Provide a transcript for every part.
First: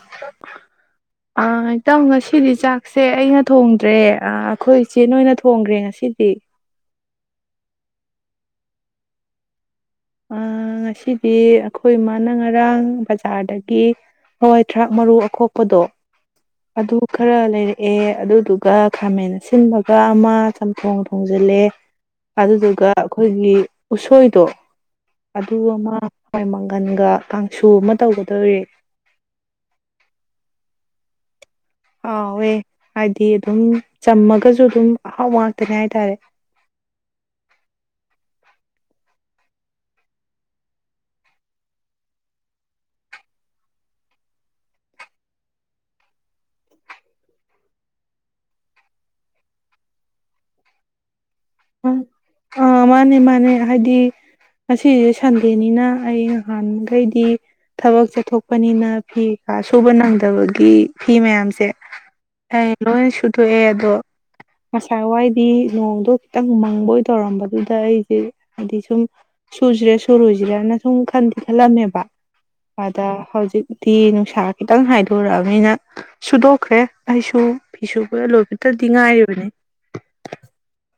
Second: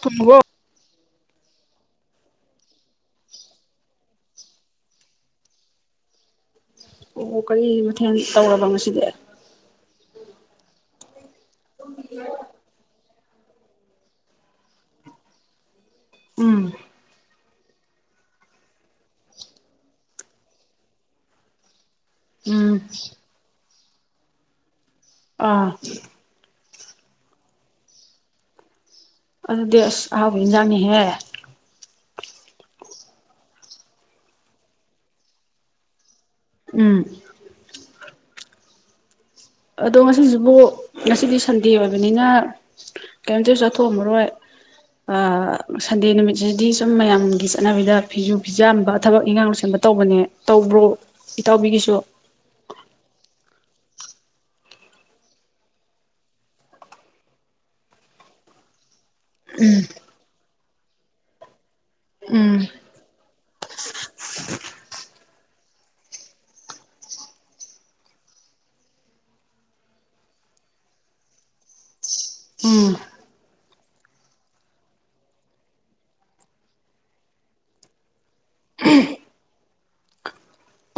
ꯇꯨꯝꯃꯣꯀꯣ ꯑ ꯏꯇꯥꯎ ꯉꯁꯤꯗꯤ ꯆꯥꯛꯁꯦ ꯑꯩꯅ ꯊꯣꯡꯗ꯭ꯔꯦ ꯑꯩꯈꯣꯏ ꯏꯆꯦꯟ ꯑꯣꯏꯅ ꯊꯣꯡꯈ꯭ꯔꯦ ꯉꯁꯤꯗꯤ ꯑꯣ ꯀꯔꯤ ꯃꯊꯦꯜ ꯇꯧꯔꯕ ꯉꯁꯤꯗꯤ ꯑꯥ ꯉꯁꯤ ꯑꯩꯈꯣꯏ ꯏꯃꯥꯅ ꯉꯔꯥꯡ ꯕꯖ ꯆꯥꯔꯗꯒꯤ ꯍꯋꯥꯏ ꯊꯔꯥꯛ ꯃꯔꯨ ꯑꯈꯣꯛꯄꯗꯣ ꯎꯝ ꯑꯗꯨ ꯈꯔ ꯂꯩꯔꯛꯑꯦ ꯑꯗꯨꯗꯨꯒ ꯈꯥꯃꯦꯟ ꯑꯁꯤꯟꯕꯒ ꯑꯃ ꯆꯝꯊꯣꯡ ꯊꯣꯡꯖꯤꯜꯂꯦ ꯎꯝ ꯑꯗꯨꯗꯨꯒ ꯑꯩꯈꯣꯏꯒꯤ ꯎꯁꯣꯏꯗꯣ ꯑꯗꯨ ꯑꯥ ꯑꯃ ꯍꯋꯥꯏ ꯃꯪꯒꯜ ꯃꯡꯒꯟꯒ ꯀꯥꯡꯁꯨ ꯑꯃ ꯇꯧꯒꯗꯧꯔꯤ ꯑꯗꯨꯗꯤ ꯑꯁ ꯑꯥꯍꯥꯎꯕ ꯑꯅꯖꯥꯡꯅꯤꯍꯦ ꯍꯥꯎꯋꯦ ꯍꯥꯏꯗꯤ ꯑꯗꯨꯝ ꯆꯝꯃꯒꯁꯨ ꯑꯗꯨꯝ ꯑꯍꯥꯎꯕ ꯉꯥꯛꯇꯅꯤ ꯍꯥꯏꯇꯥꯔꯦ ꯎꯝ ꯑꯗꯣ ꯉꯁꯤꯁꯤꯕꯨ ꯉꯁꯤꯗꯤ ꯁꯟꯗꯦ ꯑꯣꯏꯕꯅꯤꯅ ꯀꯩꯝꯇꯁꯨ ꯆꯠꯊꯣꯛꯑꯝꯃꯔꯣꯏ ꯑꯥ ꯁꯟꯗꯦ ꯅꯨꯃꯤꯠꯁꯤꯗꯤ ꯁꯨꯝ ꯃꯌꯥꯝꯒꯤ ꯆꯠꯅꯕꯤꯗ ꯐꯤꯁꯨ ꯐꯤꯖꯥꯝꯕ ꯊꯕꯛ ꯏꯪꯈꯥꯡ ꯂꯣꯏꯁꯟꯕ ꯇꯧꯕꯅꯦ ꯇꯧꯕ꯭ꯔꯣ ꯏꯇꯥꯎꯕꯤꯒꯤꯁꯨ ꯑ ꯃꯥꯅꯦ ꯃꯥꯅꯦ ꯍꯥꯏꯗꯤ ꯉꯁꯤꯁꯦ ꯁꯟꯗꯦꯅꯤꯅ ꯑꯩ ꯅꯍꯥꯟꯈꯩꯗꯤ ꯊꯕꯛ ꯆꯠꯊꯣꯛꯄꯅꯤꯅ ꯐꯤ ꯀꯥ ꯁꯨꯨꯕ ꯅꯪꯗꯕꯒ ꯐꯤ ꯃꯌꯥꯝꯁꯦ ꯎꯝ ꯑꯩ ꯂꯣꯏ ꯁꯨꯊꯣꯛꯑꯦ ꯑꯗꯣ ꯉꯁꯥ ꯋꯥꯏꯗꯤ ꯅꯣꯡꯗꯣ ꯈꯤꯇꯪ ꯃꯪꯕꯣꯏ ꯇꯧꯔꯝꯕꯗꯨꯗ ꯑꯩꯁꯦ ꯍꯥꯏꯗꯤ ꯁꯨꯝ ꯁꯨꯁꯤꯔꯥ ꯁꯨꯔꯣꯏꯁꯤꯔꯅ ꯁꯨꯝ ꯈꯜ ꯈꯜꯂꯝꯃꯦꯕ ꯎꯝ ꯑꯗ ꯍꯧꯖꯤꯛꯇꯤ ꯅꯨꯡꯁꯥ ꯈꯤꯇꯪ ꯍꯥꯏꯗꯣꯔꯛꯑꯕꯅꯤꯅ ꯁꯨꯗꯣꯛꯈ꯭ꯔꯦ ꯑꯩꯁꯨ ꯐꯤꯁꯨ ꯂꯣꯏꯐꯕꯇꯗꯤ ꯉꯥꯏꯔꯤꯕꯅꯤ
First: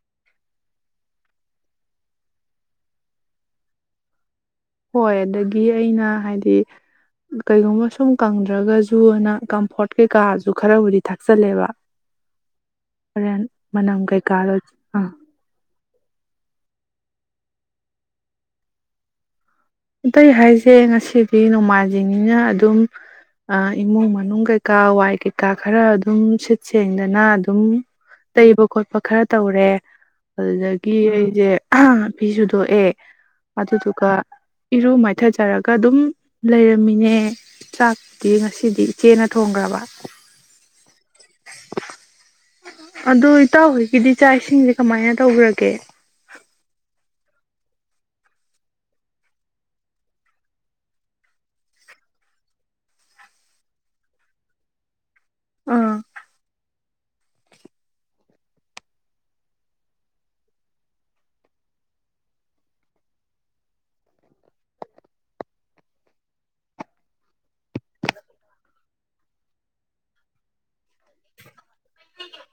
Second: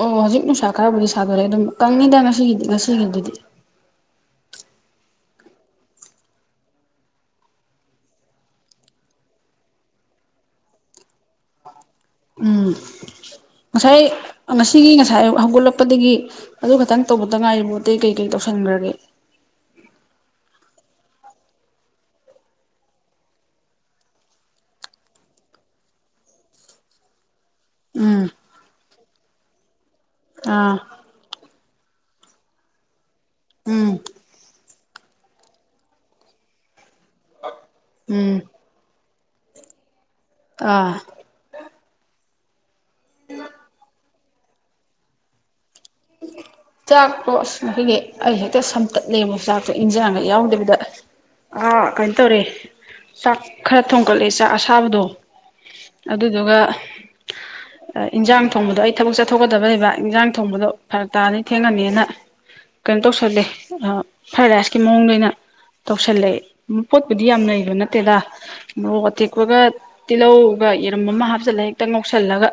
ꯑꯣ ꯍꯧꯖꯤꯛ ꯅꯨꯡꯁꯥ ꯈꯔꯕꯨꯗꯤ ꯁꯥꯗꯣꯔꯛꯑꯦ ꯑꯗꯨꯝ ꯀꯪꯉꯤꯗ ꯉꯁꯤꯒꯤꯗꯤ ꯉꯁꯤꯒꯤꯕꯨꯗꯤ ꯍꯣꯏ ꯑꯗꯒꯤ ꯑꯩꯅ ꯍꯥꯏꯗꯤ ꯀꯔꯤꯒꯨꯝꯕ ꯁꯨꯝ ꯀꯪꯗ꯭ꯔꯒꯁꯨꯅ ꯀꯝꯐꯣꯔꯠ ꯀꯩꯀꯥꯁꯨ ꯈꯔꯕꯨꯗꯤ ꯊꯥꯛꯆꯜꯂꯦꯕ ꯎꯝ ꯍꯣꯔꯦꯟ ꯉꯁꯥꯏ ꯃꯅꯝ ꯀꯩꯀꯥꯗꯣ ꯉꯁꯤꯒꯤ ꯑꯥ ꯉꯁꯥꯏ ꯑꯌꯨꯨꯛ ꯍꯧꯒꯠꯂꯛꯄ ꯆꯠꯄꯗꯒꯤ ꯑꯗꯨ ꯈꯛꯇꯪ ꯇꯧꯕꯇ ꯉꯥꯏꯔꯤꯕ ꯑꯥꯇꯩ ꯀꯩꯀꯩ ꯇꯧꯁꯟꯈ꯭ꯔꯒꯦ ꯑꯇꯩ ꯍꯥꯏꯁꯦ ꯉꯁꯤꯗꯤ ꯅꯣꯡꯃꯥꯟꯖꯤꯡꯅꯤꯅ ꯑꯗꯨꯝ ꯏꯃꯨꯡ ꯃꯅꯨꯡ ꯀꯩꯀꯥ ꯋꯥꯏ ꯀꯩꯀꯥ ꯈꯔ ꯑꯗꯨꯝ ꯁꯤꯠ ꯁꯦꯡꯗꯅ ꯑꯗꯨꯝ ꯎꯝ ꯇꯩꯕ ꯈꯣꯠꯄ ꯈꯔ ꯇꯧꯔꯦ ꯑꯥ ꯑꯗꯨꯗꯒꯤ ꯑꯩꯁꯦ ꯐꯤꯁꯨꯗꯣꯛꯑꯦ ꯎꯝ ꯑꯗꯨꯗꯨꯒ ꯏꯔꯨ ꯃꯥꯏꯊꯖꯔꯒ ꯑꯗꯨꯝ ꯂꯩꯔꯝꯃꯤꯅꯦ ꯆꯥꯛꯄꯨꯗꯤ ꯎꯝ ꯉꯁꯤꯗꯤ ꯏꯆꯦꯅ ꯊꯣꯡꯈ꯭ꯔꯕ ꯑꯥ ꯑꯗꯨ ꯏꯇꯥꯎꯍꯣꯏꯒꯤꯗꯤ ꯆꯥꯛ ꯏꯁꯤꯡꯁꯦ ꯀꯃꯥꯏꯅ ꯇꯧꯈ꯭ꯔꯒꯦ ꯆꯥꯛꯇꯣ ꯑꯁ ꯑꯩꯈꯣꯏꯒꯤ ꯑꯩ ꯍꯦꯛꯇ ꯁꯝꯇꯠꯂꯦꯕ ꯆꯥꯛꯇꯣ ꯏꯟꯖꯥꯡꯒ ꯌꯥꯎꯗꯕꯤꯗ ꯑꯥ ꯀꯩꯅꯣ ꯇꯧꯔꯦ ꯆꯥꯛ ꯈꯔ ꯊꯣꯡꯀꯠꯂꯦ ꯆꯥꯛ ꯑꯁꯥꯕꯗꯣ ꯑꯥ ꯑꯗꯨꯗꯨꯒ ꯏꯟꯖꯥꯡ ꯊꯣꯡꯕꯗꯣ ꯑꯩ ꯊꯕꯛ ꯆꯠꯊꯣꯛꯀꯗꯕ ꯂꯩꯕ ꯏꯟꯖꯥꯡ ꯊꯣꯡꯕꯗꯣ ꯐꯔꯛ ꯇꯥꯅꯤ ꯊꯦꯡꯉꯅꯤꯅ ꯀꯩꯅꯣ ꯇꯧꯁꯜꯂꯦ ꯐ꯭ꯔꯥꯏ ꯔꯥꯏꯁꯀꯤ ꯃꯑꯣꯡꯗ ꯑꯣꯏꯅ ꯇꯧꯁꯜꯂꯦ ꯄꯣꯠꯄꯨꯗꯤ ꯌꯥꯝ ꯂꯩꯕ ꯅꯠꯇꯦꯗ ꯃꯣꯔꯣꯛ ꯑꯇꯦꯛꯄꯒ ꯇꯤꯜꯍꯧꯒ ꯌꯦꯔꯝ ꯑꯃ ꯍꯥꯞꯆꯜꯂ ꯍꯦꯛꯇ ꯉꯧ ꯉꯧꯁꯜꯂꯒ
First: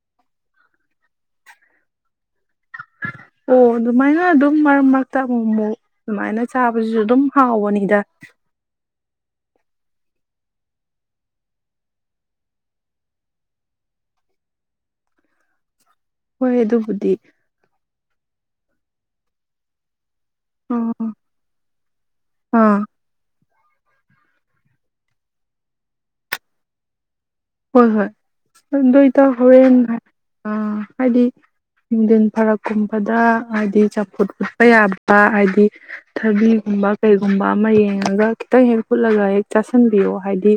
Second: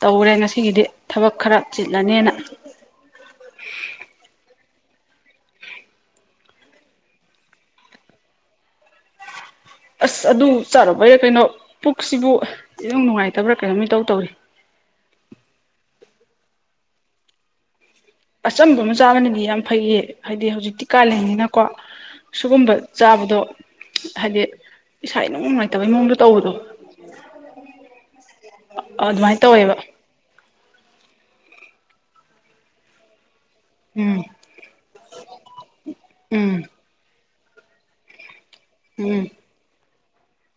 ꯇꯧꯔꯦ ꯉꯁꯤꯒꯤꯗꯤ ꯊꯕꯛ ꯈꯔ ꯆꯤꯜꯂꯅꯤꯅ ꯑꯣ ꯑꯗꯨꯃꯥꯏꯅ ꯑꯗꯨꯝ ꯃꯔꯛ ꯃꯔꯛꯇ ꯑꯃꯨꯛ ꯑꯃꯨꯛ ꯑꯗꯨꯃꯥꯏꯅ ꯆꯥꯕꯁꯤꯁꯨ ꯑꯗꯨꯝ ꯍꯥꯎꯕꯅꯤꯗ ꯑꯁ ꯑꯗꯨ ꯆꯥꯔꯨꯕꯩꯔ ꯀꯩꯅꯣ ꯄꯨꯛꯁꯤꯕꯨ ꯏꯅꯨꯡ ꯅꯨꯡꯉꯥꯏꯇꯕ꯭ꯔꯥ ꯀꯩꯅꯣꯝ ꯏꯇꯧ ꯇꯧꯋꯤ ꯍꯣꯏ ꯑꯗꯨꯕꯨꯗꯤ ꯑꯆꯝꯕꯃ ꯆꯥꯕꯅꯗꯤ ꯌꯥꯝ ꯐꯩꯌꯦ ꯍꯥꯏꯗꯤ ꯍꯧꯖꯤꯛꯇꯤ ꯑꯥ ꯀꯥꯂꯦꯟꯅꯤꯅꯀꯣ ꯁꯤꯒꯨꯝꯕ ꯑꯥ ꯆꯥꯕꯗꯣ ꯍꯥꯏꯗꯤ ꯏꯁꯥ ꯏꯅꯨꯡ ꯅꯨꯡꯉꯥꯏꯇꯕꯩ ꯃꯑꯣꯡꯗ ꯇꯧꯕꯗꯣ ꯍꯣꯏ ꯍꯣꯏ ꯇꯨꯝ ꯗꯣꯏ ꯑꯗꯨꯃꯥꯏꯅ ꯇꯧꯕ ꯇꯧꯋꯦꯕ ꯑꯣꯢꯔꯝꯒꯅꯤ ꯑ ꯍꯥꯏꯗꯤ ꯅꯨꯡꯗꯤꯟ ꯐꯔꯛꯀꯨꯝꯕꯗ ꯍꯥꯏꯗꯤ ꯎꯝ ꯆꯝꯐꯨꯠ ꯐꯨꯠꯄ ꯌꯥꯕ ꯍꯥꯏꯗꯤ ꯎꯝ ꯊꯕꯤꯒꯨꯝꯕ ꯀꯩ ꯨꯝꯕ ꯑꯃ ꯌꯦꯡꯉꯒ ꯈꯤꯇꯪ ꯍꯦꯛ ꯎꯝ ꯍꯨꯠꯂꯒ ꯍꯦꯛ ꯆꯥꯁꯤꯟ ꯄꯤꯑꯣ ꯍꯥꯏꯗꯤ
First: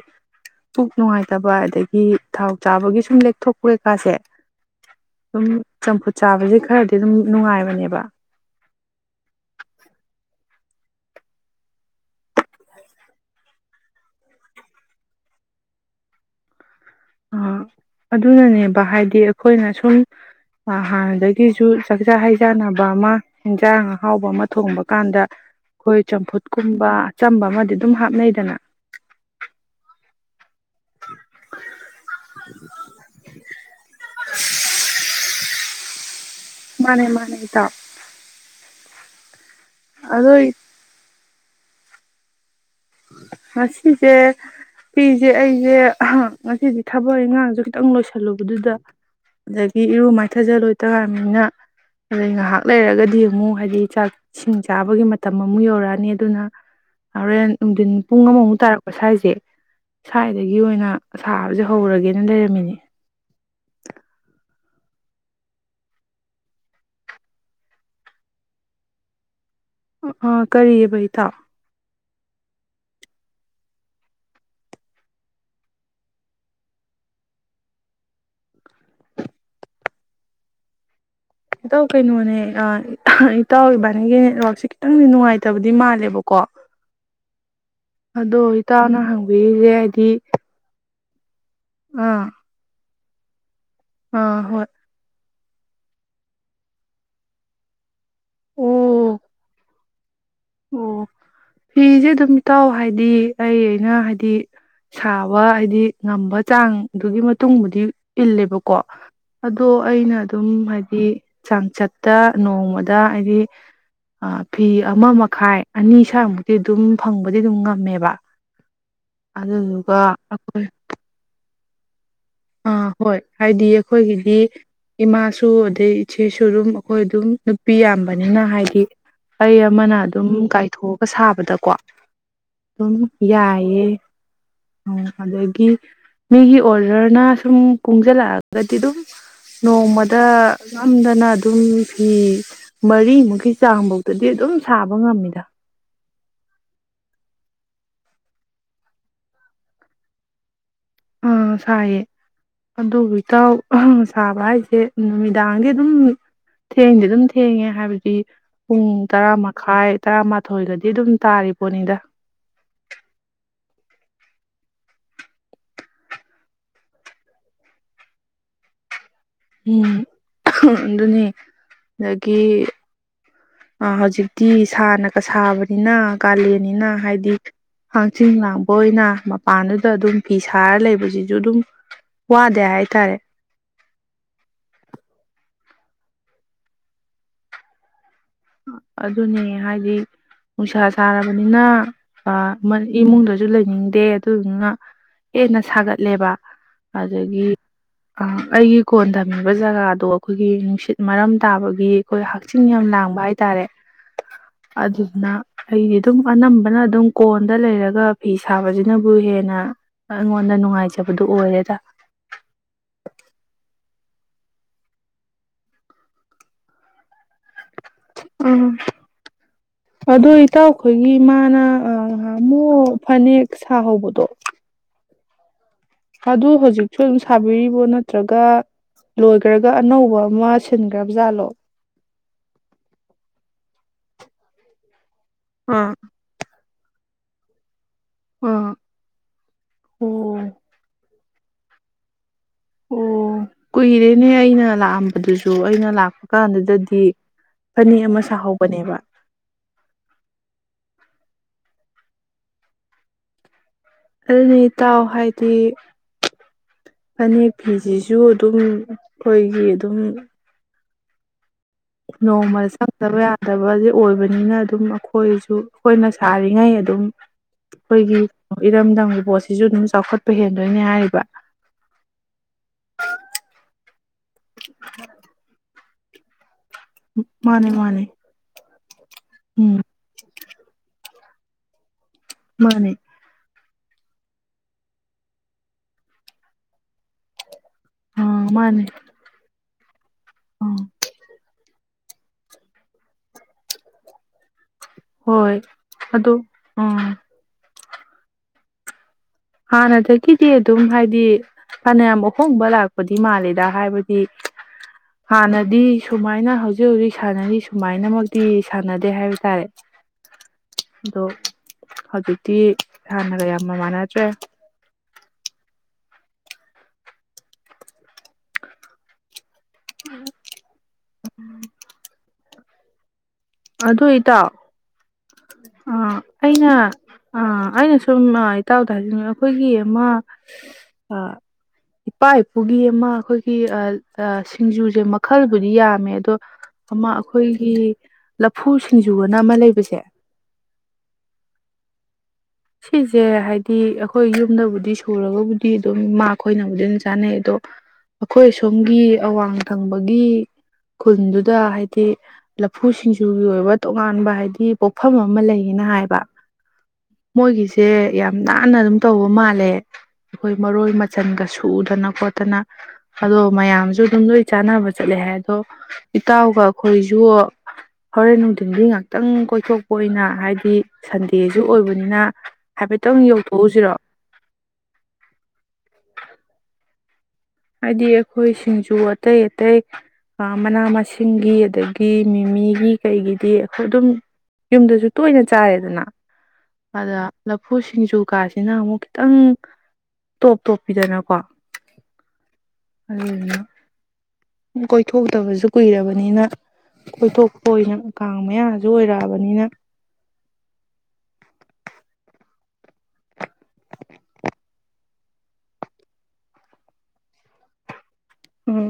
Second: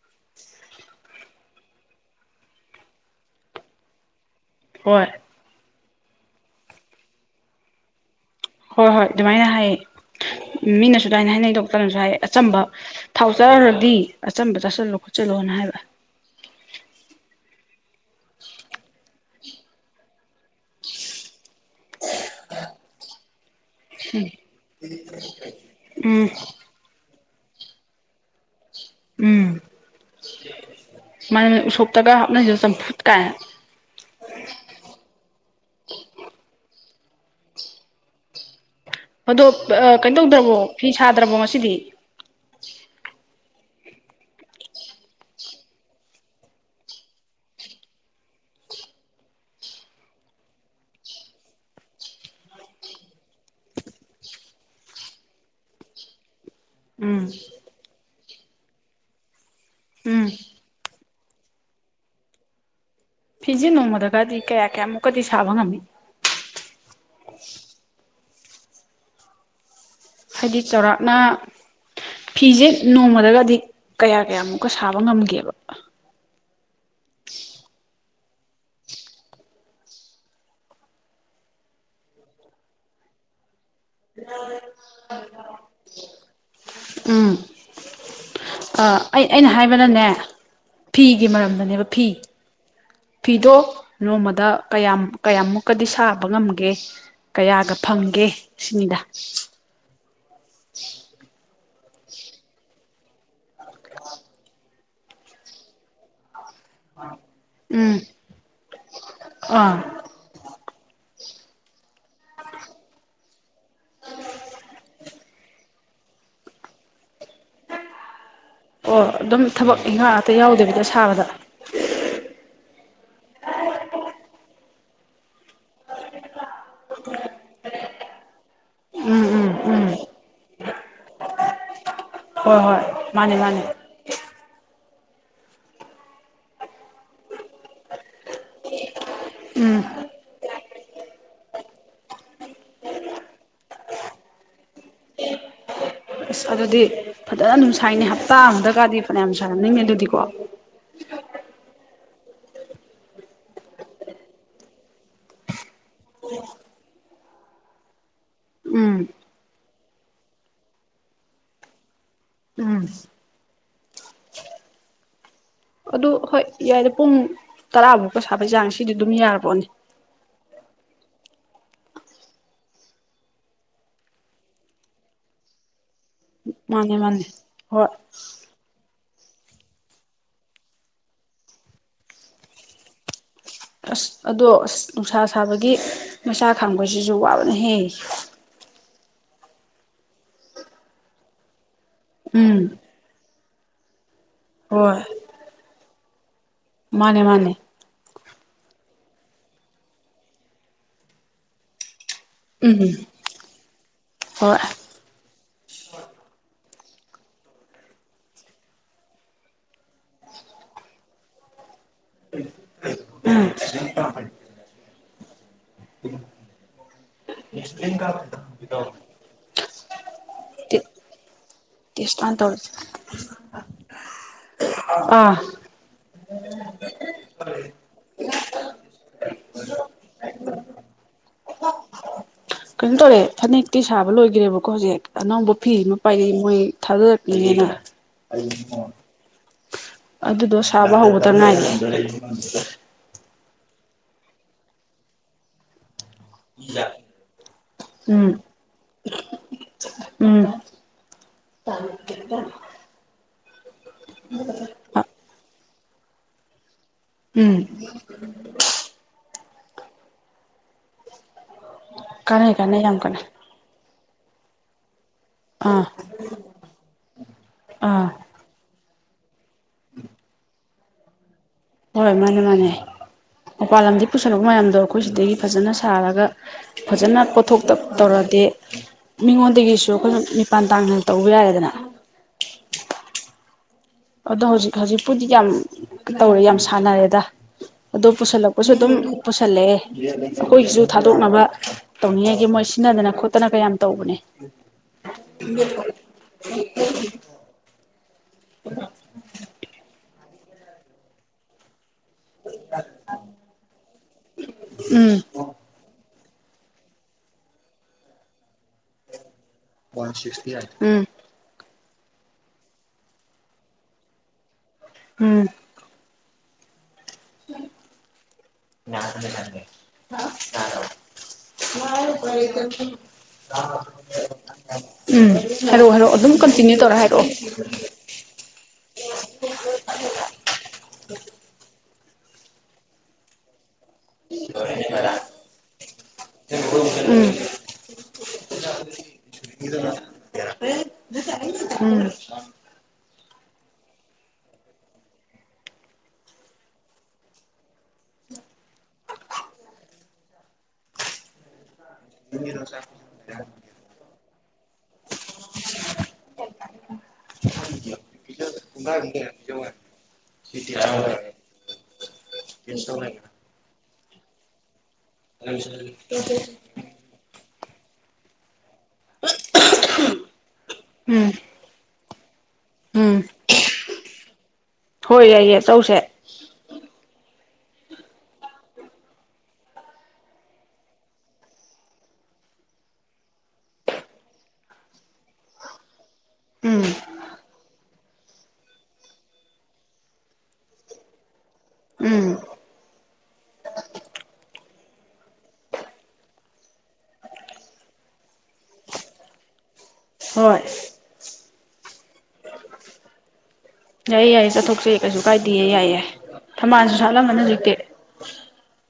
ꯄꯨꯛ ꯅꯨꯡꯉꯥꯏꯇꯕ ꯑꯗꯒꯤ ꯒꯤ ꯊꯥꯎ ꯆꯥꯕꯒꯤ ꯁꯨꯝ ꯂꯦꯛꯊꯣꯛꯄ ꯀꯩꯀꯥꯁꯦ ꯍꯣꯏ ꯑꯗꯨꯝ ꯆꯝꯐꯨꯠ ꯆꯥꯕꯁꯦ ꯈꯔꯗꯤ ꯑꯗꯨꯝ ꯅꯨꯡꯉꯥꯏꯕꯅꯦꯕ ꯍꯣꯏ ꯍꯣꯏ ꯑꯗꯨꯃꯥꯏꯅ ꯍꯥꯏꯌꯦ ꯃꯤꯅꯁꯨ ꯑꯗꯨꯃꯥꯏꯅ ꯍꯥꯏꯅꯩ ꯗꯣꯛꯇꯔꯅꯁꯨ ꯍꯥꯏ ꯑꯆꯝꯕ ꯊꯥꯎ ꯆꯥꯔꯨꯔꯗꯤ ꯑꯆꯝꯕ ꯆꯥꯁꯤꯜꯂꯣ ꯈꯣꯠꯆꯜꯂꯣꯅ ꯍꯥꯏꯕ ꯑ ꯑꯗꯨꯅꯅꯦꯕ ꯍꯥꯏꯗꯤ ꯑꯩꯈꯣꯏꯅ ꯁꯨꯝ ꯍꯥꯟꯅꯗꯒꯤꯁꯨ ꯆꯥꯛꯆꯥ ꯍꯩꯖꯥꯟꯅꯕ ꯑꯃ ꯑꯦꯟꯖꯥꯡ ꯑꯍꯥꯎꯕ ꯑꯃ ꯊꯣꯡꯕ ꯀꯥꯟꯗ ꯑꯩꯈꯣꯏ ꯎꯝ ꯆꯝꯐꯨꯠꯀꯨꯝꯕ ꯑꯆꯝꯕ ꯑꯃꯗꯤ ꯑꯗꯨꯝ ꯍꯥꯞꯅꯩꯗꯅ [inaudible] ꯃꯅꯤ ꯎꯁꯣꯞꯇꯒ ꯍꯥꯞꯅꯩꯗꯣ ꯆꯝꯐꯨꯠ ꯀꯥꯏꯅ [unintelligible] ꯃꯥꯅꯦ ꯃꯥꯅꯦ ꯗꯥ ꯑꯗꯣ ꯑ ꯀꯩꯅꯣ ꯇꯧꯗ꯭ꯔꯕꯣ ꯐꯤ ꯁꯥꯗ꯭ꯔꯕꯣ ꯉꯁꯤ ꯁꯤꯗꯤ [unintelligible] ꯉꯁꯤꯁꯦ ꯐꯤꯁꯦ ꯑꯩꯁꯦ ꯍ ꯉꯁꯤꯁꯦ ꯊꯕꯛ ꯏꯉꯥꯡꯁꯨ ꯈꯤꯇꯪ ꯂꯣꯏꯁꯜꯂꯨꯕꯗꯨꯗ ꯑꯗꯒꯤ ꯏꯔꯨ ꯃꯥꯏꯊꯖ ꯂꯣꯏꯇ ꯉꯥꯏꯔꯤꯕꯅꯤꯅ ꯉꯥꯏꯍꯥꯛ ꯂꯩꯔꯒꯗꯤ ꯑꯃꯨꯛ ꯍꯥꯏꯗꯤ ꯆꯥꯛ ꯏꯁꯤꯡ ꯆꯥꯕꯒꯤ ꯃꯇꯝ ꯑꯃꯨꯛ ꯌꯧꯔꯛꯑꯅꯤ ꯑꯗꯨꯅ ꯎꯝ ꯍꯣꯔꯦꯟ ꯅꯨꯡꯊꯤꯟ ꯄꯨꯡ ꯑꯃꯃꯨꯛ ꯇꯥꯔꯛꯄ ꯁ꯭ꯋꯥꯏꯖꯦ ꯎꯝ ꯁ꯭ꯋꯥꯥꯏꯗꯒꯤ ꯑꯣꯏꯅ ꯁꯥꯕꯁꯦ ꯍꯧꯔꯒꯦꯅ ꯂꯩꯔꯝꯃꯤꯅꯦ ꯐꯤꯖꯦ ꯅꯣꯡꯃꯗꯒꯗꯤ ꯀꯌꯥ ꯀꯌꯥꯃꯨꯛꯀꯗꯤ ꯁꯥꯕ ꯉꯝꯃꯤ ꯑ ꯑꯥ ꯀꯔꯤꯑꯕ ꯏꯇꯥ ꯐꯤꯖꯦ ꯅꯣꯡꯃꯗꯒꯗꯤ ꯀꯌꯥ ꯀꯌꯥꯃꯨꯛꯀ ꯁꯥꯕ ꯉꯝꯒꯦꯕ ꯑꯗꯨꯝ ꯀꯩꯅꯣꯅꯦ ꯑꯥ ꯏꯇꯥꯎ ꯏꯕꯥꯅꯤꯒꯤ ꯅꯦꯠꯋꯥꯛꯁꯦ ꯈꯤꯇꯪꯗꯤ ꯅꯨꯡꯉꯥꯏꯇꯕꯗꯤ ꯃꯥꯜꯂꯦꯕꯀꯣ ꯎꯝ ꯑꯗꯣ ꯏꯇꯥꯅ ꯑꯩ ꯑꯩꯅ ꯍꯪꯕꯤꯔꯤꯁꯦ ꯍꯥꯏꯕꯅꯅꯦ ꯍꯥꯏꯗꯤ ꯐꯤꯒꯤ ꯃꯔꯝ ꯃꯅꯦꯕ ꯐꯤ ꯑꯥ ꯐꯤꯗꯣ ꯑꯥ ꯅꯣꯡꯃꯗ ꯍꯣꯏ ꯀꯌꯥꯝ ꯀꯌꯥꯃꯨꯛꯀꯗꯤ ꯁꯥꯕ ꯉꯝꯒꯦ ꯀꯌꯥꯒ ꯐꯪꯒ ꯒꯦ ꯁꯤꯅꯤꯗ ꯑꯣ ꯑꯣ ꯐꯤꯁꯦ ꯑꯗꯨꯝ ꯏꯇꯥꯎ ꯍꯥꯏꯗꯤ ꯑꯩ ꯑꯩꯅ ꯍꯥꯏꯗꯤ ꯁꯥꯕ ꯍꯥꯏꯗꯤ ꯉꯝꯕ ꯆꯥꯡꯗꯨꯒꯤ ꯃꯇꯨꯡꯕꯨꯗꯤ ꯎꯝ ꯏꯜꯂꯦꯕꯀꯣ ꯑꯗꯣ ꯑꯥ ꯑꯩꯅ ꯑꯗꯨꯝ ꯍꯥꯏꯗꯤ ꯆꯥꯡꯆꯠꯇ ꯅꯣꯡꯃꯗ ꯍꯥꯏꯗꯤ ꯑ ꯐꯤ ꯑꯃ ꯃꯛ ꯈꯥꯏ ꯑꯅꯤ ꯁꯥꯏꯃꯨꯛꯇꯤ ꯑꯗꯨꯝ ꯑꯗꯨꯝ ꯉꯝꯃꯦꯕ ꯑꯣ ꯑꯗꯨꯝ ꯊꯕꯛ ꯑꯗꯨꯗꯨꯒ ꯏꯟꯈꯥꯡ ꯑꯇꯩ ꯑꯩꯈꯣꯏ ꯌꯥꯎꯗꯕꯤꯗ ꯁꯥꯕꯗ [unintelligible] ꯑꯥ ꯍꯣꯏ ꯍꯥꯏꯗꯤ ꯑꯈꯣꯏꯒꯤꯗꯤ ꯏꯃꯥꯁꯨ ꯑꯗꯩ ꯏꯆꯦꯁꯨ ꯑꯗꯨꯝ ꯑꯈꯣꯏ ꯑꯗꯨꯝ ꯅꯨꯄꯤ ꯌꯥꯝꯕꯅꯤꯅ ꯍꯥꯏꯗꯤ ꯎꯝ ꯎꯝ ꯑꯩ ꯎꯝ ꯑꯃꯅ ꯑꯗꯨꯝ ꯀꯥꯏꯊꯣꯛꯑꯒ ꯁꯥꯕꯗꯀꯣ ꯍꯣꯏ ꯍꯣꯏ ꯑꯗꯨꯝ ꯃꯥꯅꯦ ꯃꯥꯅꯦ ꯌꯥꯏꯌꯦ ꯑꯣ ꯑꯗꯒꯤ ꯃꯦꯒꯤ ꯑꯣꯔꯗꯔ ꯅꯥ ꯁꯨꯝ ꯀꯨꯡꯖꯟꯂꯛꯑꯒꯗꯤ ꯑꯗꯨꯝ ꯎꯝ ꯅꯣꯡꯃꯗ ꯉꯝꯗꯅ ꯑꯗꯨꯝ ꯐꯤ ꯃꯔꯤꯃꯨꯛꯀꯤ ꯆꯥꯡꯕꯥꯎꯗꯗꯤ ꯑꯗꯨꯝ ꯁꯥꯕ ꯉꯝꯃꯤꯗ ꯑꯁ ꯑꯗꯨꯗꯤ ꯐꯗꯅ ꯑꯗꯨꯝ ꯁꯥꯏꯅꯤ ꯍꯞꯇꯥ ꯑꯃꯗꯒꯗꯤ ꯐꯅꯥꯌꯝ ꯁꯥꯔꯝꯅꯤꯅꯦ ꯑꯗꯨꯗꯤꯀꯣ ꯑꯥ ꯁꯥꯏꯌꯦ ꯑꯗꯨꯕꯨ ꯏꯇꯥꯎ ꯁꯥꯕ ꯍꯥꯏꯁꯦ ꯅꯨꯃꯤꯗꯥꯡꯗꯤ ꯑꯗꯨꯝ ꯊꯦꯡꯗꯤ ꯑꯗꯨꯝ ꯊꯦꯡꯉꯦ ꯍꯥꯏꯕꯗꯤ ꯄꯨꯡ ꯎꯝ ꯇꯔꯥ ꯃꯈꯥꯏ ꯇꯔꯥꯃꯥꯊꯣꯏꯒꯗꯤ ꯑꯗꯨꯝ ꯇꯥꯔꯤ ꯄꯣꯠꯅꯤꯗ ꯎꯝ ꯑꯗꯨ ꯍꯣꯏ ꯌꯥꯏ ꯄꯨꯡ ꯇꯔꯥꯕꯣꯀ ꯁꯥꯕꯩ ꯆꯥꯡ ꯁꯤꯗꯤ ꯑꯗꯨꯝ ꯌꯥꯔꯕꯣꯅꯤ ꯎꯝ ꯑꯗꯨꯅꯤ ꯑꯗꯒꯤ ꯍꯧꯖꯤꯛꯇꯤ ꯁꯥꯅꯒ ꯁꯥꯕꯅꯤꯅ ꯀꯥꯂꯦꯟꯅꯤꯅ ꯃꯥꯅꯦ ꯃꯥꯅꯦ ꯍꯥꯏꯗꯤ ꯍꯣꯏ ꯍꯥꯡꯆꯤꯡ ꯂꯥꯡꯕ ꯑꯣꯏꯅ ꯃꯄꯥꯟꯗꯨꯗ ꯑꯗꯨꯝ ꯐꯤ ꯁꯥꯔ ꯂꯩꯕꯁꯤꯁꯨ ꯑꯗꯨꯝ ꯋꯥꯗꯦ ꯍꯥꯏꯇꯥꯔꯦ ꯑꯁ ꯑꯗꯣ ꯑꯁ ꯅꯨꯡꯁꯥ ꯁꯥꯕꯒꯤ ꯃꯩꯁꯥ ꯈꯥꯡꯕꯁꯤꯁꯨ ꯋꯥꯕꯅꯦ ꯍꯦ ꯑꯗꯨꯅꯦ ꯍꯥꯏꯗꯤ ꯅꯨꯡꯁꯥ ꯁꯥꯔꯕꯅꯤꯅ ꯑ ꯎꯝ ꯃ ꯏꯃꯨꯡꯗ ꯑꯗꯨ ꯂꯩꯅꯤꯡꯗꯦ ꯑꯗꯨꯗꯨꯅ ꯍꯣꯏ ꯍꯦꯟꯅ ꯁꯥꯒꯠ ꯂꯦꯕꯥꯛ ꯃꯥꯅꯦ ꯑꯗꯒꯤ ꯃꯥꯅꯦ ꯑ ꯑꯩꯒꯤ ꯀꯣꯟ ꯊꯝꯃꯤꯕ ꯖꯒꯥꯗꯣ ꯑꯈꯣꯏꯒꯤ ꯅꯨꯡꯁꯤꯠ ꯃꯔꯝ ꯇꯥꯕꯒꯤ ꯑꯩꯈꯣꯏ ꯍꯛꯆꯤꯟ ꯎꯝ ꯌꯥꯝ ꯂꯥꯡꯕ ꯍꯥꯏ ꯇꯥꯔꯦ ꯍꯣꯏ ꯑꯗꯨꯗꯨꯅ ꯑꯩꯗꯤ ꯑꯗꯨꯝ ꯑꯅꯝꯕꯅ ꯑꯗꯨꯝ ꯀꯣꯟꯗ ꯂꯩꯔꯒ ꯐꯤ ꯁꯥꯕꯁꯤꯅꯕꯨ ꯍꯦꯟꯅ ꯑꯩꯉꯣꯟꯗ ꯅꯨꯡꯉꯥꯏꯖꯕꯗꯨ ꯑꯣꯏꯔꯦꯗ ꯎꯝ [unintelligible] ꯑꯗꯨ ꯢꯇꯥꯎꯈꯣꯏꯒꯤ ꯃꯥꯅ ꯇꯦꯁꯇꯣ ꯍꯥꯟꯅ ꯇꯧꯔꯖꯦ ꯉꯍꯥꯃꯨꯛ ꯐꯅꯦꯛ ꯁꯥꯍꯧꯕꯗꯣ ꯑꯝ ꯑꯗꯨ ꯍꯧꯖꯤꯛ ꯁꯨ ꯑꯗꯨꯝ ꯁꯥꯕꯤꯔꯤꯕꯣ ꯅꯠꯇ꯭ꯔꯒ ꯒ ꯂꯣꯏꯈ꯭ꯔꯒ ꯑꯅꯧꯕ ꯑꯃ ꯁꯤꯟꯈ꯭ꯔꯕ ꯖꯥꯠꯂꯣ ꯀꯩꯅꯣ ꯇꯧꯔꯦ ꯐꯅꯦꯛꯇꯤ ꯁꯥꯕ ꯂꯣꯏꯒ꯭ꯔꯦꯕꯀꯣ ꯍꯧꯖꯤꯛ ꯑꯅꯧꯕ ꯐꯤ ꯑꯥ ꯑꯃ ꯄꯥꯏꯔꯛꯢ ꯃꯣꯏ ꯊꯥꯗꯔꯛꯄꯤꯅꯤꯅ ꯑꯥ ꯑꯣ ꯑꯗꯨꯗꯣ ꯁꯥꯕ ꯍꯧꯕ ꯇ ꯉꯥꯏꯔꯤ ꯑꯣ ꯀꯨꯏꯔꯦꯅꯦ ꯑꯩꯅ ꯂꯥꯛꯑꯝꯕꯗꯨꯁꯨ ꯑꯩꯅ ꯂꯥꯛꯄ ꯀꯥꯟꯗꯨꯗꯗꯤ ꯐꯅꯦꯛ ꯑꯃ ꯎꯝ ꯁꯥꯍꯧꯕꯅꯦꯕ ꯎꯝ ꯑꯗꯨꯅꯤ ꯢꯇꯥꯎ ꯍꯥꯏꯗꯤ ꯐꯅꯦꯛ ꯎꯝ ꯐꯤꯁꯤꯁꯨ ꯑꯗꯨꯝ ꯑꯩꯈꯣꯏꯒꯤ ꯑꯗꯨꯝ ꯀꯥꯟꯅꯩ ꯅꯣꯡꯃꯗ ꯀꯥꯟꯅꯩ ꯌꯥꯝ ꯆꯪꯗꯕ ꯀꯥꯟꯅꯩ ꯌꯥꯗꯕꯖꯨ ꯑꯣꯏꯕꯅꯤꯅ ꯑꯗꯨꯝ ꯑꯩꯈꯣꯏꯁꯨ ꯑꯥ ꯑꯩꯈꯣꯏꯅ ꯁꯥꯔꯤꯉꯩ ꯑꯗꯨꯝ ꯑꯥ ꯑꯩꯈꯣꯏꯒꯤ ꯏꯔꯝꯗꯝꯒꯤ ꯄꯣꯠꯁꯤꯁꯨ ꯑꯗꯨꯝ ꯆꯥꯎꯈꯠꯄ ꯍꯦꯟꯗꯣꯏꯅꯦ ꯍꯥꯏꯔꯤꯕ ꯍꯣꯏ ꯃꯥꯅꯦ ꯃꯥꯅꯦ ꯃꯄꯥꯟ ꯂꯝꯗꯒꯤ ꯄꯨꯁꯜꯂꯛꯄ ꯃꯌꯥꯝꯗꯣ ꯑꯩꯈꯣꯏ ꯁꯤꯗꯒꯤ ꯐꯖꯅ ꯊꯥꯔꯒ ꯐꯖꯅ ꯃꯥꯅꯦ ꯄꯣꯊꯣꯛꯇ ꯃꯥꯅꯦ ꯇꯧꯔꯗꯤ ꯎꯝ ꯃꯤꯉꯣꯟꯗꯒꯤꯁꯨ ꯑꯩꯈꯣꯏꯅ ꯃꯄꯥꯟ ꯇꯥꯡꯗꯅ ꯇꯧꯕ ꯌꯥꯔꯦꯗꯅ ꯃꯥꯅꯦ ꯑꯗꯣ ꯍꯧꯖꯤꯛ ꯍꯧꯖꯤꯛꯄꯨꯗꯤ ꯌꯥꯝ ꯇꯧꯔꯦ ꯌꯥꯝ ꯁꯥꯟꯅꯔꯦꯗ ꯑꯗꯣ ꯑꯥ ꯄꯨꯁꯜꯂꯛꯄꯁꯨ ꯃꯥꯅꯦ ꯑꯗꯨꯝ ꯄꯨꯁꯜꯂꯛꯑꯦ ꯑꯥ ꯑꯩꯈꯣꯏꯒꯤꯁꯨ ꯊꯥꯗꯣꯛꯅꯕ ꯇꯧꯅꯤꯡꯉꯥꯏꯒꯤ ꯃꯣꯏ ꯁꯤꯟꯅꯗꯅ ꯈꯣꯠꯇꯅꯀ ꯌꯥꯝ ꯇꯧꯕꯅꯦ ꯍꯣꯏ ꯑꯗꯣ ꯎꯝ ꯎ ꯍꯥꯟꯅꯗꯒꯤꯗꯤ ꯑꯗꯨꯝ ꯍꯥꯏꯗꯤ ꯐꯅꯌꯥꯝ ꯑꯍꯣꯡꯕ ꯂꯥꯛꯄꯗꯤ ꯃꯥꯜꯂꯦꯗ ꯍꯥꯏꯕꯗꯤ ꯎꯝ ꯍꯥꯟꯅꯗꯤ ꯁꯨꯃꯥꯏꯅ ꯍꯧꯖꯤꯛ ꯍꯧꯖꯤꯛ ꯁꯥꯟꯅꯔꯤ ꯁꯨꯃꯥꯏꯅꯃꯛꯇꯤ ꯁꯥꯟꯅꯗꯦ ꯍꯥꯏꯕ ꯇꯥꯔꯦ ꯋꯥꯟ ꯁꯤꯛꯁꯇꯤ ꯑꯥꯠ ꯎꯝ ꯑꯗꯣ ꯍꯧꯖꯤꯛꯇꯤ ꯍꯥꯟꯅꯒ ꯌꯥꯝ ꯃꯃꯥꯟꯅ ꯗ꯭ꯔꯦ ꯎꯝ [inaudible] [unintelligible] [inaudible] ꯑꯗꯨ ꯏꯇꯥꯎ ꯎꯝ ꯍꯥꯏꯔꯛꯑꯣ ꯍꯥꯏꯔꯛꯑꯣ ꯑꯥ ꯑꯗꯨꯝ ꯑꯩꯅꯥ ꯀꯟꯇꯤꯅ꯭ꯌꯨ ꯇꯧꯔ ꯍꯥꯏꯔꯛꯑꯣ ꯑ ꯑꯩꯅ ꯁꯨꯝ ꯏꯇꯥꯎꯗ ꯍꯥꯏꯖꯅꯤꯡꯉꯤ ꯑꯈꯣꯏꯒꯤ ꯑꯃ ꯏꯄꯥ ꯏꯄꯨꯒꯤ ꯑꯃ ꯑꯈꯣꯏꯒꯤ ꯑ ꯁꯤꯡꯖꯨꯖꯦ ꯃꯈꯜꯕꯨꯗꯤ ꯌꯥꯝꯃꯦ ꯑꯗꯣ ꯑꯃ ꯑꯩꯈꯣꯏꯒꯤ ꯂꯐꯨ ꯁꯤꯡꯖꯨꯑꯅ ꯑꯃ ꯂꯩꯕꯁꯦ ꯎꯝ [inaudible] ꯁꯤꯖꯦ ꯍꯥꯏꯗꯤ ꯑꯈꯣꯏ ꯌꯨꯝꯗꯕꯨꯗꯤ ꯁꯨꯔꯒꯕꯨꯗꯤ ꯑꯗꯨꯝ ꯃꯥ ꯈꯣꯏꯅꯕꯨꯗꯤ ꯑꯗꯨꯝ ꯆꯥꯟꯅꯩ ꯑꯗꯣ ꯑꯈꯣꯏ ꯁꯣꯝꯒꯤ ꯑꯋꯥꯡ ꯊꯪꯕꯒꯤ ꯈꯨꯟꯗꯨꯗ ꯍꯥꯏꯗꯤ ꯎꯝ ꯂꯐꯨ ꯁꯤꯡꯖꯨꯒꯤ ꯑꯣꯏꯕ ꯇꯣꯉꯥꯟꯕ ꯍꯥꯏꯗꯤ ꯄꯣꯛꯐꯝ ꯑꯃ ꯂꯩꯌꯦꯅ ꯍꯥꯏꯕ ꯃꯣꯏꯒꯤꯁꯦ ꯌꯥꯝ ꯅꯥꯟꯅ ꯑꯗꯨꯝ ꯇꯧꯕ ꯃꯥꯜꯂꯦ ꯑꯈꯣꯏ ꯃꯔꯣꯏ ꯃꯆꯟꯒ ꯁꯨꯗꯅ ꯈꯣꯠꯇꯅ ꯑꯗꯨꯃꯥꯏꯅ ꯃꯌꯥꯝꯖꯨ ꯑꯗꯨꯝ ꯂꯣꯏ ꯆꯥꯟꯅꯕ ꯆꯠꯂꯦ ꯍꯥꯏ ꯑꯗꯣ ꯏꯇꯥꯎꯒ ꯑꯈꯣꯏꯖꯨ ꯍꯣꯔꯦꯟ ꯅꯨꯡꯗꯤ ꯁꯟꯗꯤ ꯉꯥꯛꯇꯪ ꯀꯣꯏꯊꯣꯛꯄ ꯑꯣꯏꯅ ꯍꯥꯏꯗꯤ ꯎꯝ ꯁꯟꯗꯦꯖꯨ ꯑꯣꯏꯕꯅꯤꯅ ꯎꯝ ꯍꯥꯏꯐꯦꯠꯇꯪ ꯌꯧꯊꯣꯛꯎꯁꯤꯔꯣ ꯍꯣꯏ ꯌꯥꯏꯌꯦ ꯇꯧꯁꯦ ꯍꯥꯏꯗꯤ ꯑꯈꯣꯏ ꯁꯤꯡꯖꯨ ꯑꯇꯩ ꯑꯇꯩ ꯃꯅꯥ ꯃꯁꯤꯡꯒꯤ ꯑꯗꯒꯤ ꯃꯤꯃꯤꯒꯤ ꯀꯩꯒꯤꯗꯤ ꯑꯈꯣꯏ ꯑꯗꯨꯝ ꯌꯨꯝꯗꯖꯨ ꯇꯣꯏꯅ ꯆꯥꯔꯦꯗꯅ ꯎꯝ ꯑꯗ ꯂꯐꯨ ꯁꯤꯡꯖꯨ ꯀꯥꯖꯤꯅ ꯑꯃꯨꯛ ꯈꯤꯇꯪ ꯇꯣꯞ ꯇꯣꯞꯄꯤꯗꯅꯀꯣ ꯎꯝ ꯑꯗꯨꯗꯨꯅ ꯀꯣꯏꯊꯣꯛꯇꯕꯁꯨ ꯀꯨꯏꯔꯕꯅꯤꯅ ꯀꯣꯏꯊꯣꯛꯄ ꯑꯣꯏꯅ ꯀꯥꯡ ꯃꯌꯥꯖꯨ ꯑꯣꯏꯔꯛꯑꯕꯅꯤꯅ ꯍꯣꯏ ꯌꯥꯏꯌꯦ ꯌꯥꯏꯌꯦ ꯆꯠꯊꯣꯛꯆꯦ ꯀꯩꯁꯨ ꯀꯥꯏꯗꯦꯌꯦ ꯌꯥꯏꯌꯦ ꯊꯝꯃꯜꯁꯨ ꯁꯥꯠꯂꯝꯒꯅꯤ ꯍꯧꯖꯤꯛꯇꯤ ꯎꯝ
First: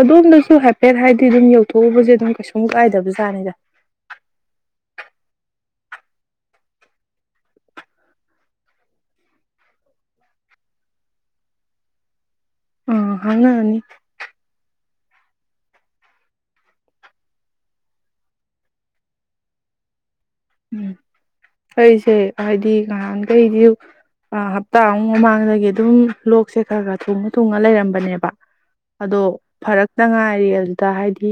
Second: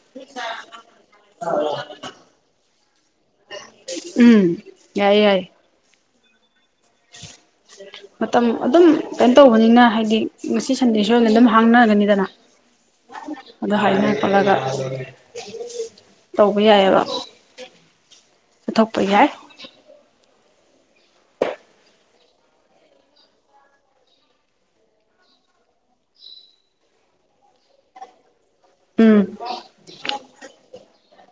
ꯑꯗꯣꯝꯗꯁꯨ ꯍꯥꯏꯐꯦꯠ ꯍꯥꯏꯗꯤ ꯑꯗꯨꯝ ꯌꯧꯊꯣꯛꯎꯕꯖꯦ ꯑꯗꯨꯝ ꯀꯩꯁꯨꯝ ꯀꯥꯏꯗꯕꯖꯥꯠꯅꯤꯗ ꯎꯝ ꯌꯥꯏ ꯌꯥꯏ ꯃꯇꯝ ꯑꯗꯨꯝ ꯀꯩꯅꯣ ꯇꯧꯕꯅꯤꯅ ꯍꯥꯏꯗꯤ ꯉꯁꯤ ꯁꯟꯗꯦꯁꯨ ꯑꯣꯏꯅ ꯑꯗꯨꯝ ꯍꯥꯡꯅꯒꯅꯤꯗꯅ ꯑꯥ ꯑꯗ ꯍꯥꯡꯅꯔꯅꯤ ꯍꯥꯏꯅ ꯈꯣꯠꯂꯒ ꯇꯧꯕ ꯌꯥꯏꯌꯦꯕ ꯆꯊꯣꯛꯄ ꯌꯥꯏ ꯎꯝ ꯑꯩꯖꯦ ꯍꯥꯏꯗꯤ ꯉꯍꯥꯟꯈꯩꯗꯤ ꯍꯞꯇꯥꯃꯨꯛ ꯃꯃꯥꯡꯗꯒꯤ ꯑꯗꯨꯝ ꯂꯣꯛꯁꯦ ꯈꯔ ꯈꯔ ꯊꯨꯡꯉ ꯊꯨꯡꯉ ꯂꯩꯔꯝꯕꯅꯦꯕ ꯎꯝ ꯑꯗꯣ ꯐꯔꯛꯇ ꯉꯥꯏꯔꯤ ꯑꯗꯨꯗ ꯍꯥꯏꯗꯤ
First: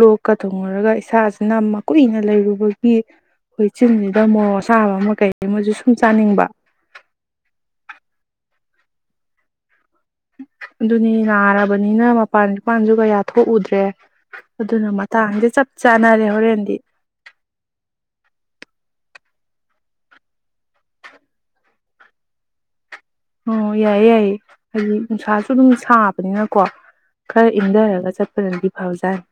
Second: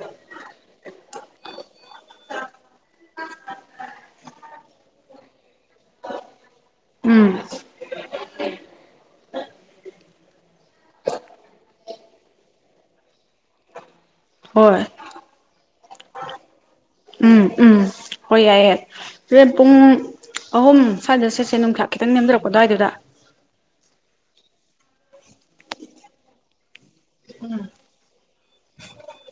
ꯂꯣꯛꯀ ꯊꯨꯡꯉꯨꯔꯒ ꯏꯁꯥꯁꯤꯅ ꯃꯀꯨꯏꯅ ꯂꯩꯔꯨꯕꯒꯤ ꯑꯈꯣꯏ ꯆꯤꯟꯁꯤꯗ ꯃꯣꯔꯣꯛ ꯑꯁꯥꯕ ꯑꯃ ꯀꯩꯃꯖꯨ ꯁꯨꯝ ꯆꯥꯅꯤꯡꯕ ꯎꯝ ꯑꯗꯨꯅꯤ ꯅꯥꯔꯕꯅꯤꯅ ꯃꯄꯥꯟ ꯏꯄꯥꯟꯁꯖꯨ ꯀꯌꯥ ꯊꯣꯛꯎꯗ꯭ꯔꯦ ꯍꯣꯏ ꯑꯗꯨꯅ ꯃꯇꯥꯡꯖꯤꯗ ꯆꯠꯄ ꯆꯥꯟꯅꯔꯦ ꯍꯣꯔꯦꯟꯗꯤ ꯎꯝ ꯎꯝ ꯍꯣꯏ ꯌꯥꯏ ꯌꯥꯏ ꯍꯣꯔꯦꯟ ꯄꯨꯡ ꯑꯍꯨꯝ ꯁ꯭ꯋꯥꯏꯗ ꯆꯠꯁꯦ ꯅꯨꯡꯁ ꯈꯤꯇꯪ ꯅꯦꯝꯗꯔꯛꯄ ꯑꯗꯨ꯭ꯋꯥꯏꯗꯨꯗ ꯑꯣ ꯌꯥꯏꯌꯦ ꯌꯥꯏꯌꯦ ꯍꯥꯏꯗꯤ ꯅꯨꯡꯁꯥꯁꯨ ꯑꯗꯨꯝ ꯁꯥꯕꯅꯤꯅꯀꯣ ꯈꯔ ꯏꯪꯊꯔꯒ ꯆꯠꯄꯗꯗꯤ ꯐꯕꯖꯥꯠꯅꯤ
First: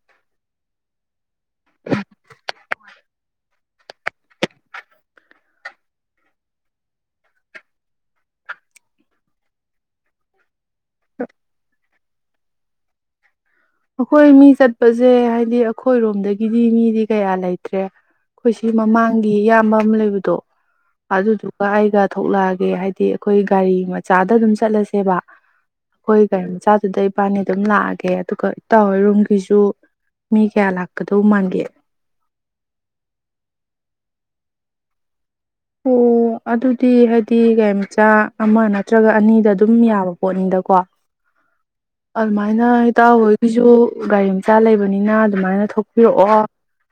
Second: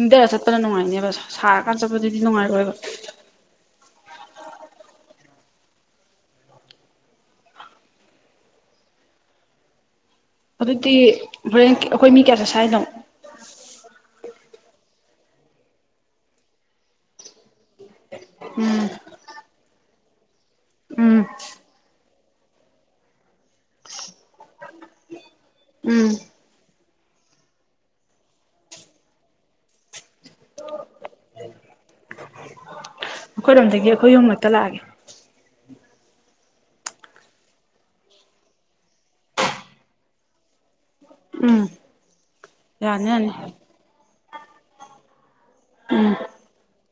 ꯏꯪꯗꯔ ꯆꯠꯄꯅ ꯅꯨꯡꯉꯥꯏꯅꯦꯕ ꯁꯥꯔꯀꯥꯟꯗ ꯆꯠꯄꯗꯨꯗꯤ ꯅꯨꯡꯉꯥꯏꯔꯣꯏꯕ ꯑꯗꯨꯗꯤ ꯍꯣꯔꯦꯟ ꯑꯈꯣꯏ ꯃꯤ ꯀꯌꯥ ꯆꯠꯁꯦ ꯍꯥꯏꯅꯣ ꯑꯈꯣꯏ ꯃꯤ ꯆꯠꯄꯁꯦ ꯍꯥꯏꯗꯤ ꯑꯈꯣꯏꯔꯣꯝꯗꯒꯤꯗꯤ ꯃꯤꯗꯤ ꯀꯌꯥ ꯂꯩꯇ꯭ꯔꯦ ꯑꯈꯣꯏ ꯁꯤ ꯎꯝ ꯃꯃꯥꯡꯒꯤ ꯏꯌꯥꯝꯕ ꯑꯃ ꯂꯩꯕꯗꯣ ꯎꯝ ꯑꯗꯨꯗꯨꯒ ꯑꯩꯒ ꯊꯣꯛꯂꯛꯑꯒꯦ ꯍꯥꯏꯕꯗꯤ ꯑꯈꯣꯏ ꯒꯥꯔꯤ ꯃꯆꯥꯗ ꯑꯗꯨꯝ ꯆꯠꯂꯁꯦꯕ ꯎꯝ ꯑꯈꯣꯏ ꯒꯥꯔꯤ ꯃꯆꯥꯗꯨꯗ ꯏꯕꯥꯅꯤ ꯑꯗꯨꯝ ꯂꯥꯛꯑꯒꯦ ꯑꯗꯨꯒ ꯇꯧꯋꯦ ꯔꯨꯝꯒꯤꯁꯨ ꯃꯤ ꯀꯌꯥ ꯂꯥꯛꯀꯗꯧ ꯃꯥꯟꯒꯦ ꯑꯈꯣꯏꯔꯣꯝꯗꯒꯤ ꯑꯈꯣꯏ ꯑꯍꯨꯝ ꯈꯛꯇ ꯂꯥꯛꯑꯒꯦ ꯑꯣ ꯑꯗꯨꯗꯤ ꯍꯥꯏꯗꯤ ꯒꯥꯔꯤꯃꯤꯆꯥ ꯑꯃ ꯅꯠꯇ꯭ꯔꯒ ꯑꯅꯤꯗ ꯑꯗꯨꯝ ꯌꯥꯕ ꯄꯣꯠꯅꯤꯗꯀꯣ ꯎꯝ ꯑꯃꯥꯏꯅ ꯌꯥꯅꯤ ꯌꯥꯅꯤ ꯏꯇꯥꯎꯍꯣꯏꯒꯤꯖꯨ ꯒꯔꯤ ꯏꯆꯥ ꯂꯩꯕꯅꯤꯅ ꯑꯗꯨꯃꯥꯏꯅ ꯎꯝ ꯊꯣꯛꯄꯤꯔꯛꯑꯣ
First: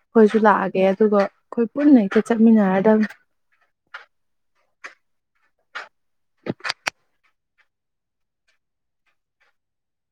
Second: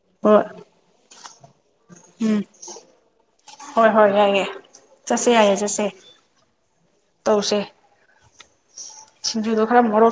ꯑꯈꯣꯏꯁꯨ ꯍꯣꯏ ꯂꯥꯛꯑꯒꯦ ꯑꯗꯨꯒ ꯑꯈꯣꯏ ꯄꯨꯟꯅ ꯍꯦꯛꯇ ꯎꯝ ꯆꯠꯃꯤꯟꯅꯔꯗꯝꯅꯤ ꯍꯣꯏ ꯍꯣꯏ ꯌꯥꯏꯌꯦ ꯆꯠꯁꯦ ꯌꯥꯏꯌꯦ ꯆꯠꯁꯦ ꯇꯧꯁꯦ ꯁꯤꯡꯖꯨꯗꯣ ꯈꯔ ꯃꯣꯔꯣ